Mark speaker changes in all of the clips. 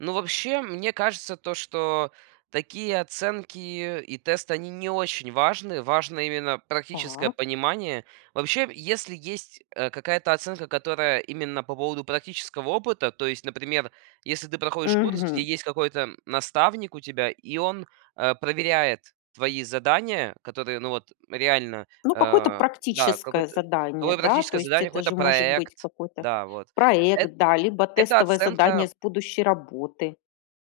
Speaker 1: Ну, вообще, мне кажется, то, что такие оценки, и тесты, они не очень важны. Важно именно практическое
Speaker 2: Так.
Speaker 1: понимание. Вообще, если есть, э, какая-то оценка, которая именно по поводу практического опыта, то есть, например, если ты проходишь курс,
Speaker 2: Мгм.
Speaker 1: где есть какой-то, м, наставник у тебя, и он, э, проверяет твои задания, которые ну вот реально,
Speaker 2: Ну, какое-то
Speaker 1: а да,
Speaker 2: практическое
Speaker 1: какое-то,
Speaker 2: задание,
Speaker 1: какое
Speaker 2: да. То
Speaker 1: практическое
Speaker 2: есть,
Speaker 1: задание,
Speaker 2: это
Speaker 1: какой-то
Speaker 2: же может быть
Speaker 1: проект.
Speaker 2: какой-то
Speaker 1: Да, вот, эт
Speaker 2: проект, да либо
Speaker 1: это
Speaker 2: тестовое
Speaker 1: оценка
Speaker 2: задание с будущей работы.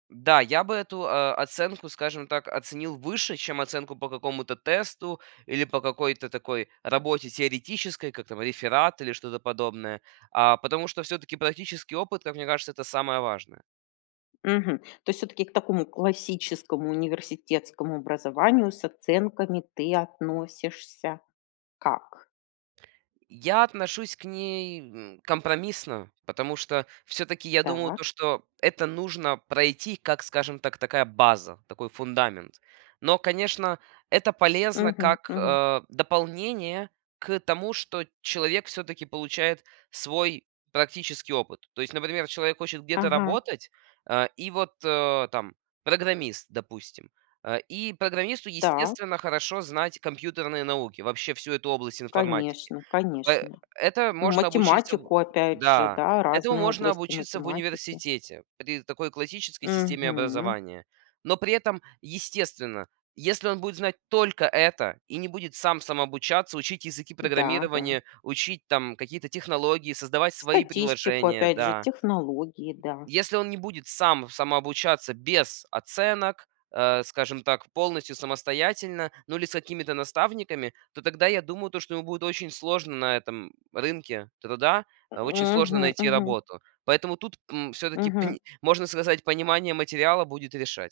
Speaker 1: М, да, я бы эту, э, оценку, скажем так, оценил выше, чем оценку по какому-то тесту или по какой-то такой работе теоретической, как там реферат или что-то подобное. А, потому что всё-таки практический опыт, как мне кажется, это самое важное.
Speaker 2: Мгм. То есть всё-таки к такому классическому университетскому образованию с оценками, ты относишься как?
Speaker 1: Я отношусь к ней, м, компромиссно, потому что всё-таки я думаю,
Speaker 2: Так.
Speaker 1: то что это нужно пройти как, скажем так, такая база, такой фундамент. Но, конечно, это полезно
Speaker 2: Мгм
Speaker 1: как,
Speaker 2: мгм.
Speaker 1: э, дополнение к тому, что человек всё-таки получает свой практический опыт. То есть, например, человек хочет где-то
Speaker 2: Ага.
Speaker 1: работать, э, и вот, э, там программист, допустим, а, и программисту
Speaker 2: Так.
Speaker 1: естественно хорошо знать компьютерные науки, вообще всю эту область информатики.
Speaker 2: Конечно
Speaker 1: Пэ
Speaker 2: конечно.
Speaker 1: это
Speaker 2: Ну
Speaker 1: можно обучиться у
Speaker 2: математику опять же,
Speaker 1: Да,
Speaker 2: да,
Speaker 1: этому
Speaker 2: разные
Speaker 1: можно
Speaker 2: области
Speaker 1: обучиться в
Speaker 2: математики.
Speaker 1: университете при такой классической системе
Speaker 2: Мгм.
Speaker 1: образования. Но при этом, естественно, если он будет знать только это и не будет сам самообучаться, учить языки
Speaker 2: Да, да.
Speaker 1: программирования, учить там какие-то технологии, создавать свои
Speaker 2: Статистику,
Speaker 1: приложения,
Speaker 2: опять же,
Speaker 1: да.
Speaker 2: технологии, да.
Speaker 1: Если он, не будет сам самообучаться без оценок, э, скажем так, полностью самостоятельно, ну, или с какими-то наставниками, то тогда я думаю, то, что ему будет очень сложно на этом рынке труда, э, очень сложно
Speaker 2: Мгм
Speaker 1: найти
Speaker 2: мгм.
Speaker 1: работу. Поэтому тут, м, всё-таки,
Speaker 2: Мгм.
Speaker 1: пни можно сказать, понимание материала будет решать.